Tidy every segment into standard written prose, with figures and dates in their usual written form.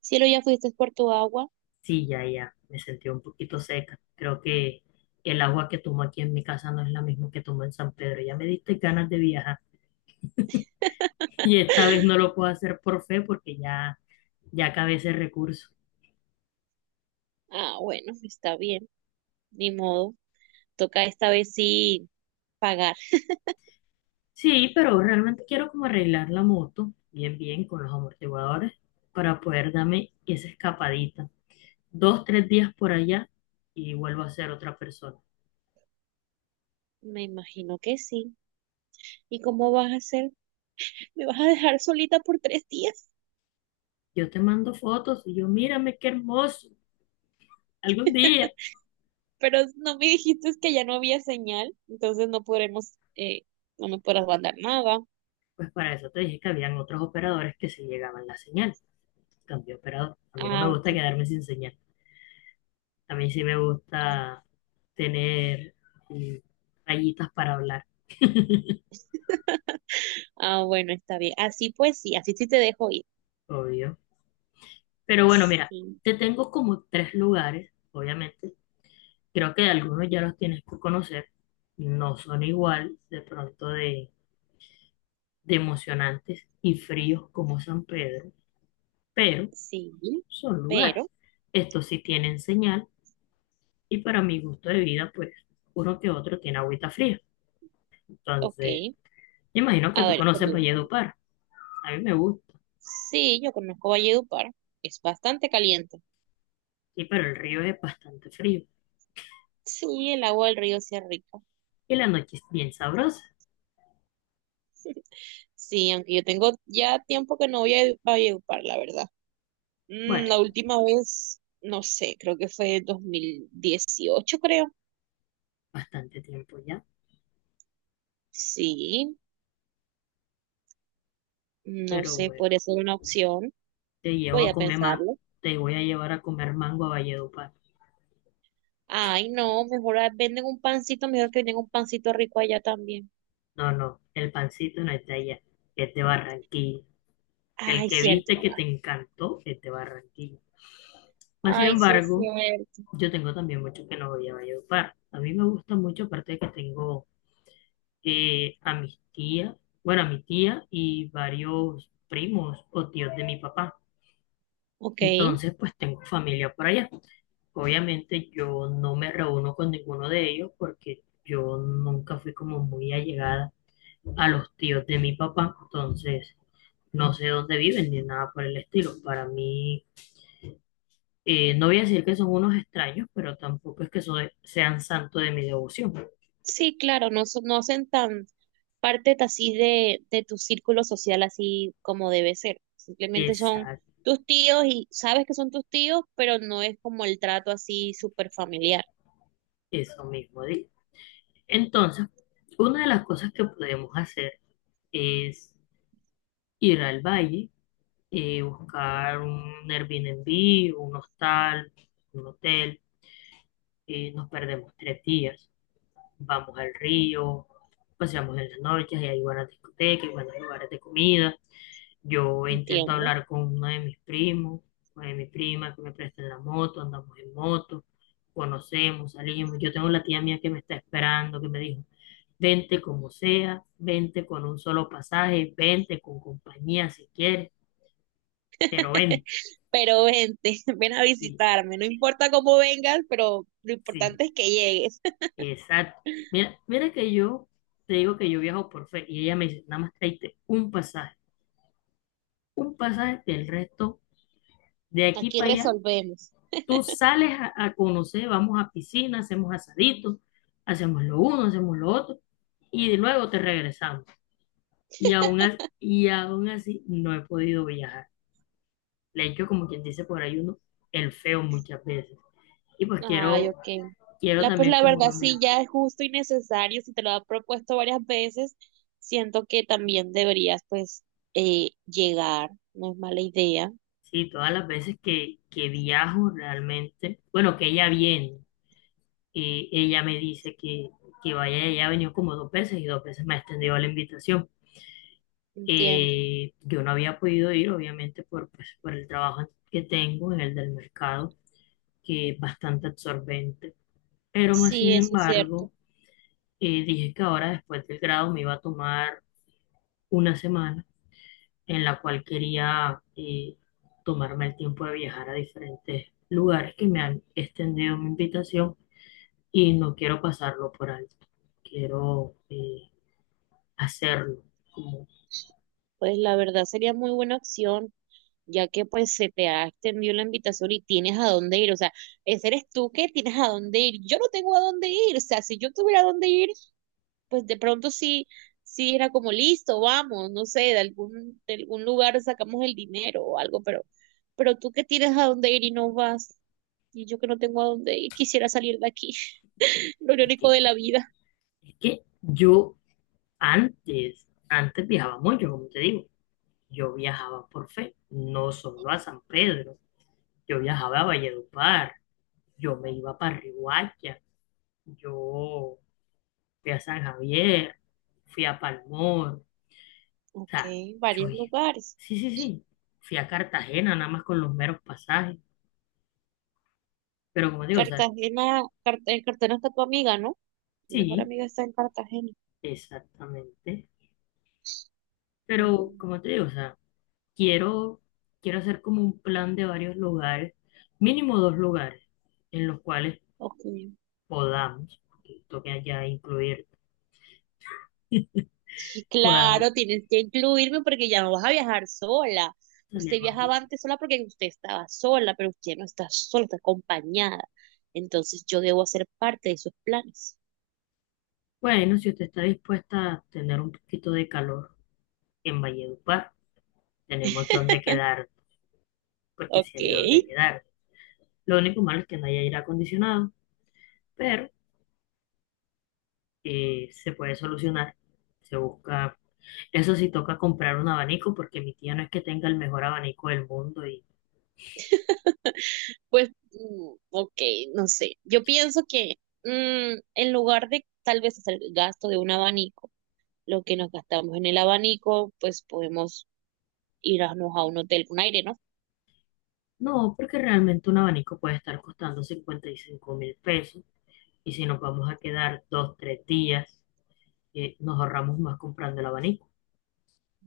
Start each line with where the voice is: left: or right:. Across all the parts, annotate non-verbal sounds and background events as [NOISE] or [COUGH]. right: Cielo, ya fuiste por tu agua.
left: Sí, ya, ya, me sentí un poquito seca. Creo que el agua que tomo aquí en mi casa no es la misma que tomo en San Pedro. Ya me diste ganas de viajar. [LAUGHS] Y esta vez no
right: [LAUGHS]
left: lo puedo hacer por fe porque ya, ya acabé ese recurso.
right: Ah, bueno, está bien, ni modo. Toca esta vez sí pagar.
left: Sí, pero realmente quiero como arreglar la moto bien, bien con los amortiguadores para poder darme esa escapadita. Dos, tres días por allá y vuelvo a ser otra persona.
right: Me imagino que sí. ¿Y cómo vas a hacer? ¿Me vas a dejar solita por 3 días?
left: Yo te mando fotos y yo, mírame qué hermoso, algún día.
right: Pero no me dijiste que ya no había señal, entonces no podremos, no me podrás mandar nada.
left: Pues para eso te dije que habían otros operadores que sí llegaban la señal. Cambié operador. A mí no
right: Ah,
left: me gusta
right: ok.
left: quedarme sin señal. A mí sí me gusta tener mm, rayitas para hablar,
right: Ah, bueno, está bien. Así pues sí, así sí te dejo ir.
left: obvio. Pero bueno, mira,
right: Sí,
left: te tengo como tres lugares, obviamente. Creo que algunos ya los tienes que conocer. No son igual de pronto de emocionantes y fríos como San Pedro, pero
right: sí,
left: son lugares.
right: pero,
left: Estos sí tienen señal. Y para mi gusto de vida, pues uno que otro tiene agüita fría.
right: ok.
left: Entonces, me imagino que
right: A
left: tú
right: ver,
left: conoces
right: comienza.
left: Valledupar. A mí me gusta.
right: Sí, yo conozco Valledupar. Es bastante caliente.
left: Sí, pero el río es bastante frío.
right: Sí, el agua del río sí es rica.
left: Y la noche es bien sabrosa.
right: Sí, aunque yo tengo ya tiempo que no voy a Valledupar, la verdad. Mm, la
left: Bueno,
right: última vez, no sé, creo que fue 2018, creo.
left: bastante tiempo ya.
right: Sí, no
left: Pero
right: sé,
left: bueno,
right: podría ser una opción.
left: te llevo
right: Voy
left: a
right: a
left: comer mango.
right: pensarlo.
left: Te voy a llevar a comer mango a Valledupar.
right: Ay, no, mejor ah, venden un pancito, mejor que venden un pancito rico allá también.
left: No, no, el pancito no es de allá. Es de Barranquilla. El
right: Ay,
left: que viste
right: cierto.
left: que te encantó es de Barranquilla. Más sin
right: Ay, sí es
left: embargo,
right: cierto.
left: yo tengo también mucho que no voy a Valledupar. A mí me gusta mucho, aparte de que tengo a mis tías, bueno, a mi tía y varios primos o tíos de mi papá.
right: Ok.
left: Entonces, pues tengo familia por allá. Obviamente yo no me reúno con ninguno de ellos porque yo nunca fui como muy allegada a los tíos de mi papá. Entonces, no sé dónde viven ni nada por el estilo. Para mí, no voy a decir que son unos extraños, pero tampoco es que sean santo de mi devoción.
right: Sí, claro, no, no hacen tan parte de así de tu círculo social así como debe ser. Simplemente son
left: Exacto,
right: tus tíos y sabes que son tus tíos, pero no es como el trato así súper familiar,
left: eso mismo digo. Entonces, una de las cosas que podemos hacer es ir al valle, buscar un Airbnb, un hostal, un hotel, nos perdemos 3 días, vamos al río, paseamos en las noches y hay buenas discotecas, buenos lugares de comida. Yo intento
right: entiendo.
left: hablar con uno de mis primos, una de mis primas que me presten la moto, andamos en moto, conocemos, salimos. Yo tengo la tía mía que me está esperando, que me dijo, vente como sea, vente con un solo pasaje, vente con compañía si quieres, pero vente,
right: Pero vente, [LAUGHS] ven a
left: sí,
right: visitarme, no importa cómo vengas, pero lo
left: sí,
right: importante es que llegues.
left: exacto. Mira, mira que yo te digo que yo viajo por fe y ella me dice, nada más tráete un pasaje del resto de aquí
right: Aquí
left: para allá,
right: resolvemos.
left: tú sales a conocer, vamos a piscina, hacemos asaditos, hacemos lo uno, hacemos lo otro y luego te regresamos. Y aún así no he podido viajar. Le he hecho como quien dice por ahí uno, el feo muchas veces. Y pues
right: Ay,
left: quiero,
right: ok.
left: quiero
right: La, pues
left: también
right: la
left: como
right: verdad
left: cambiar.
right: sí, ya es justo y necesario, si te lo ha propuesto varias veces, siento que también deberías pues llegar, no es mala idea,
left: Sí, todas las veces que viajo realmente, bueno, que ella viene, ella me dice que vaya, ella ha venido como dos veces y dos veces me ha extendido la invitación.
right: entiendo.
left: Yo no había podido ir, obviamente, por, pues, por el trabajo que tengo en el del mercado, que es bastante absorbente. Pero más
right: Sí,
left: sin
right: eso es cierto.
left: embargo, dije que ahora después del grado me iba a tomar una semana en la cual quería tomarme el tiempo de viajar a diferentes lugares que me han extendido mi invitación y no quiero pasarlo por alto. Quiero hacerlo. Como,
right: Pues la verdad sería muy buena opción, ya que pues se te ha extendido la invitación y tienes a dónde ir, o sea, ese eres tú que tienes a dónde ir, yo no tengo a dónde ir, o sea, si yo tuviera a dónde ir, pues de pronto sí, sí era como listo, vamos, no sé, de algún lugar sacamos el dinero o algo, pero tú que tienes a dónde ir y no vas, y yo que no tengo a dónde ir, quisiera salir de aquí, [LAUGHS] lo
left: es
right: irónico
left: que,
right: de la vida.
left: es que yo antes viajaba mucho, como te digo. Yo viajaba por fe, no solo a San Pedro. Yo viajaba a Valledupar, yo me iba para Riguacha, yo fui a San Javier, fui a Palmor. O
right: Ok,
left: sea, yo
right: varios
left: dije,
right: lugares.
left: sí, sí, sí, fui a Cartagena nada más con los meros pasajes, pero como te digo, o sea,
right: Cartagena, Cartagena, Cartagena está tu amiga, ¿no? Tu mejor
left: sí,
right: amiga está en Cartagena.
left: exactamente, pero
right: Mm,
left: como te digo, o sea, quiero, quiero hacer como un plan de varios lugares, mínimo dos lugares en los cuales
right: ok.
left: podamos, porque toque ya incluir,
right: Sí,
left: podamos
right: claro, tienes que incluirme porque ya no vas a viajar sola. Usted
left: salir más
right: viajaba
left: barato.
right: antes sola porque usted estaba sola, pero usted no está sola, está acompañada. Entonces yo debo hacer parte de sus planes.
left: Bueno, si usted está dispuesta a tener un poquito de calor en Valledupar, tenemos donde quedar, porque
right: Ok,
left: si hay donde quedar. Lo único malo es que no hay aire acondicionado, pero se puede solucionar. Se busca, eso sí toca comprar un abanico porque mi tía no es que tenga el mejor abanico del mundo y
right: [LAUGHS] pues, ok, no sé. Yo pienso que en lugar de tal vez hacer gasto de un abanico, lo que nos gastamos en el abanico, pues podemos irnos a un hotel con aire, ¿no?
left: no, porque realmente un abanico puede estar costando 55.000 pesos y si nos vamos a quedar dos, tres días, nos ahorramos más comprando el abanico.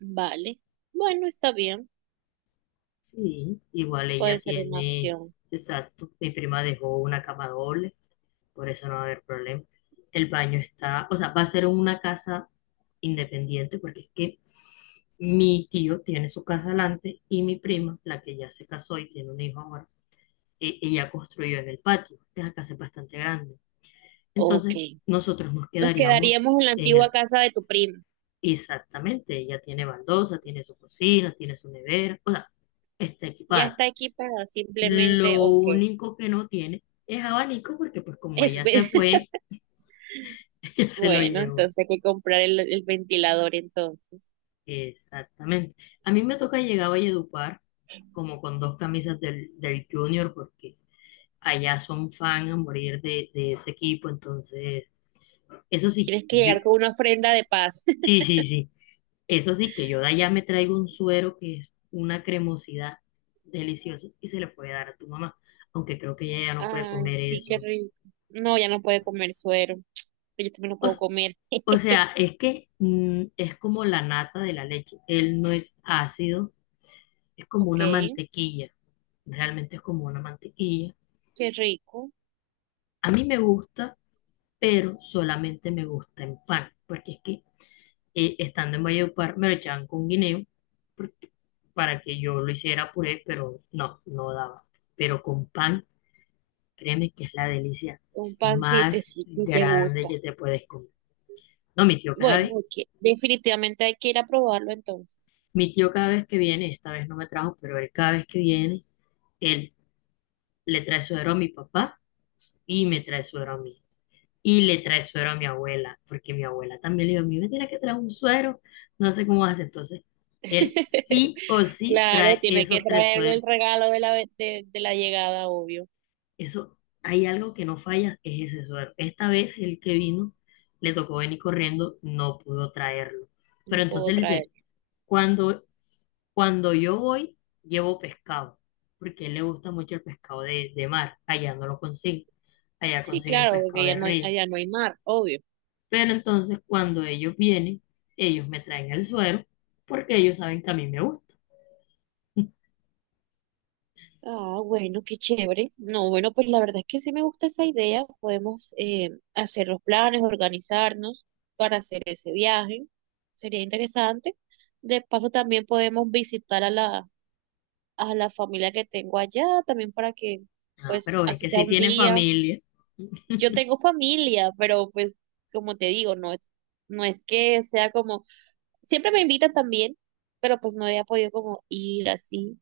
right: Vale. Bueno, está bien,
left: Sí, igual
right: puede
left: ella
right: ser una
left: tiene,
right: opción.
left: exacto, mi prima dejó una cama doble, por eso no va a haber problema. El baño está, o sea, va a ser una casa independiente porque es que mi tío tiene su casa adelante y mi prima, la que ya se casó y tiene un hijo ahora, ella construyó en el patio. Esa casa es bastante grande.
right: Ok.
left: Entonces, nosotros nos
right: Nos
left: quedaríamos
right: quedaríamos en la
left: en
right: antigua
left: el.
right: casa de tu prima.
left: Exactamente, ella tiene baldosa, tiene su cocina, tiene su nevera, o sea, está
right: Ya
left: equipada.
right: está equipada, simplemente,
left: Lo
right: ok.
left: único que no tiene es abanico porque pues como
right: Es,
left: ella se
right: [LAUGHS]
left: fue, [LAUGHS] ella se lo
right: bueno,
left: llevó.
right: entonces hay que comprar el ventilador entonces.
left: Exactamente. A mí me toca llegar a Valledupar como con dos camisas del Junior porque allá son fan a morir de ese equipo, entonces, eso sí,
right: Tienes que
left: yo,
right: llegar con una ofrenda de paz. [LAUGHS]
left: sí, sí, sí, eso sí, que yo de allá me traigo un suero que es una cremosidad deliciosa y se le puede dar a tu mamá, aunque creo que ella ya no puede
right: Ay,
left: comer
right: sí, qué
left: eso.
right: rico. No, ya no puede comer suero. [TSK] Pero yo también lo
left: O,
right: puedo
left: s-
right: comer.
left: o sea, es que es como la nata de la leche, él no es ácido, es como
right: Ok,
left: una mantequilla, realmente es como una mantequilla.
right: qué rico.
left: A mí me gusta, pero solamente me gusta en pan, porque es que estando en Valledupar, me lo echaban con guineo porque- para que yo lo hiciera puré, pero no, no daba. Pero con pan, créeme que es la delicia
right: Un pancito,
left: más
right: sí, sí te
left: grande
right: gusta.
left: que te puedes comer. No, mi tío cada
right: Bueno,
left: vez,
right: ok. Definitivamente hay que ir a probarlo entonces.
left: mi tío cada vez que viene, esta vez no me trajo, pero él cada vez que viene, él le trae suero a mi papá y me trae suero a mí. Y le trae suero a mi abuela, porque mi abuela también le dijo, a mí me tiene que traer un suero, no sé cómo hace. Entonces, él
right: [LAUGHS]
left: sí o sí
right: Claro,
left: trae
right: tiene que
left: esos tres
right: traerle el
left: sueros.
right: regalo de la, de la llegada, obvio.
left: Eso, hay algo que no falla, es ese suero. Esta vez el que vino le tocó venir corriendo, no pudo traerlo.
right: No
left: Pero entonces
right: puedo
left: él
right: traer.
left: dice, cuando, cuando yo voy, llevo pescado, porque a él le gusta mucho el pescado de mar, allá no lo consiguen, allá
right: Sí,
left: consiguen
right: claro,
left: pescado
right: porque ya
left: de
right: no hay,
left: río.
right: allá no hay mar, obvio.
left: Pero entonces cuando ellos vienen, ellos me traen el suero, porque ellos saben que a mí me gusta.
right: Ah, bueno, qué chévere. No, bueno, pues la verdad es que sí me gusta esa idea. Podemos hacer los planes, organizarnos para hacer ese viaje. Sería interesante. De paso, también podemos visitar a la familia que tengo allá, también para que,
left: Ah,
right: pues,
left: pero es
right: así
left: que
right: sea
left: si
right: un
left: tiene
right: día.
left: familia.
right: Yo tengo familia, pero pues, como te digo, no es, no es que sea como siempre me invitan también, pero pues no había podido como ir así.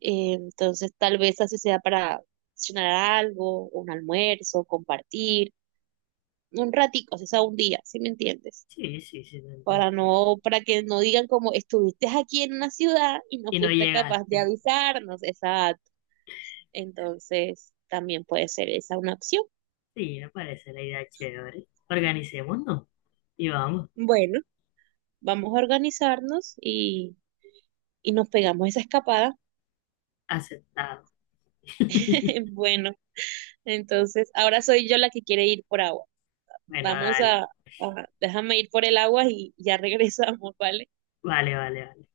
right: Entonces tal vez así sea para cenar algo, un almuerzo, compartir, un ratico, o sea, un día, ¿si me entiendes?
left: Sí, sí, sí, te
right: Para
left: entiendo.
right: no, para que no digan como estuviste aquí en una ciudad y no
left: Y no
right: fuiste capaz de
left: llegaste.
right: avisarnos, exacto. Entonces también puede ser esa una opción.
left: Sí, me parece la idea chévere. Organicémonos y vamos,
right: Bueno, vamos a organizarnos y nos pegamos esa escapada.
left: aceptado. [LAUGHS]
right: [LAUGHS] Bueno, entonces ahora soy yo la que quiere ir por agua.
left: Bueno,
right: Vamos
left: dale,
right: a, Déjame ir por el agua y ya regresamos, [LAUGHS] ¿vale?
left: vale, vale, vale.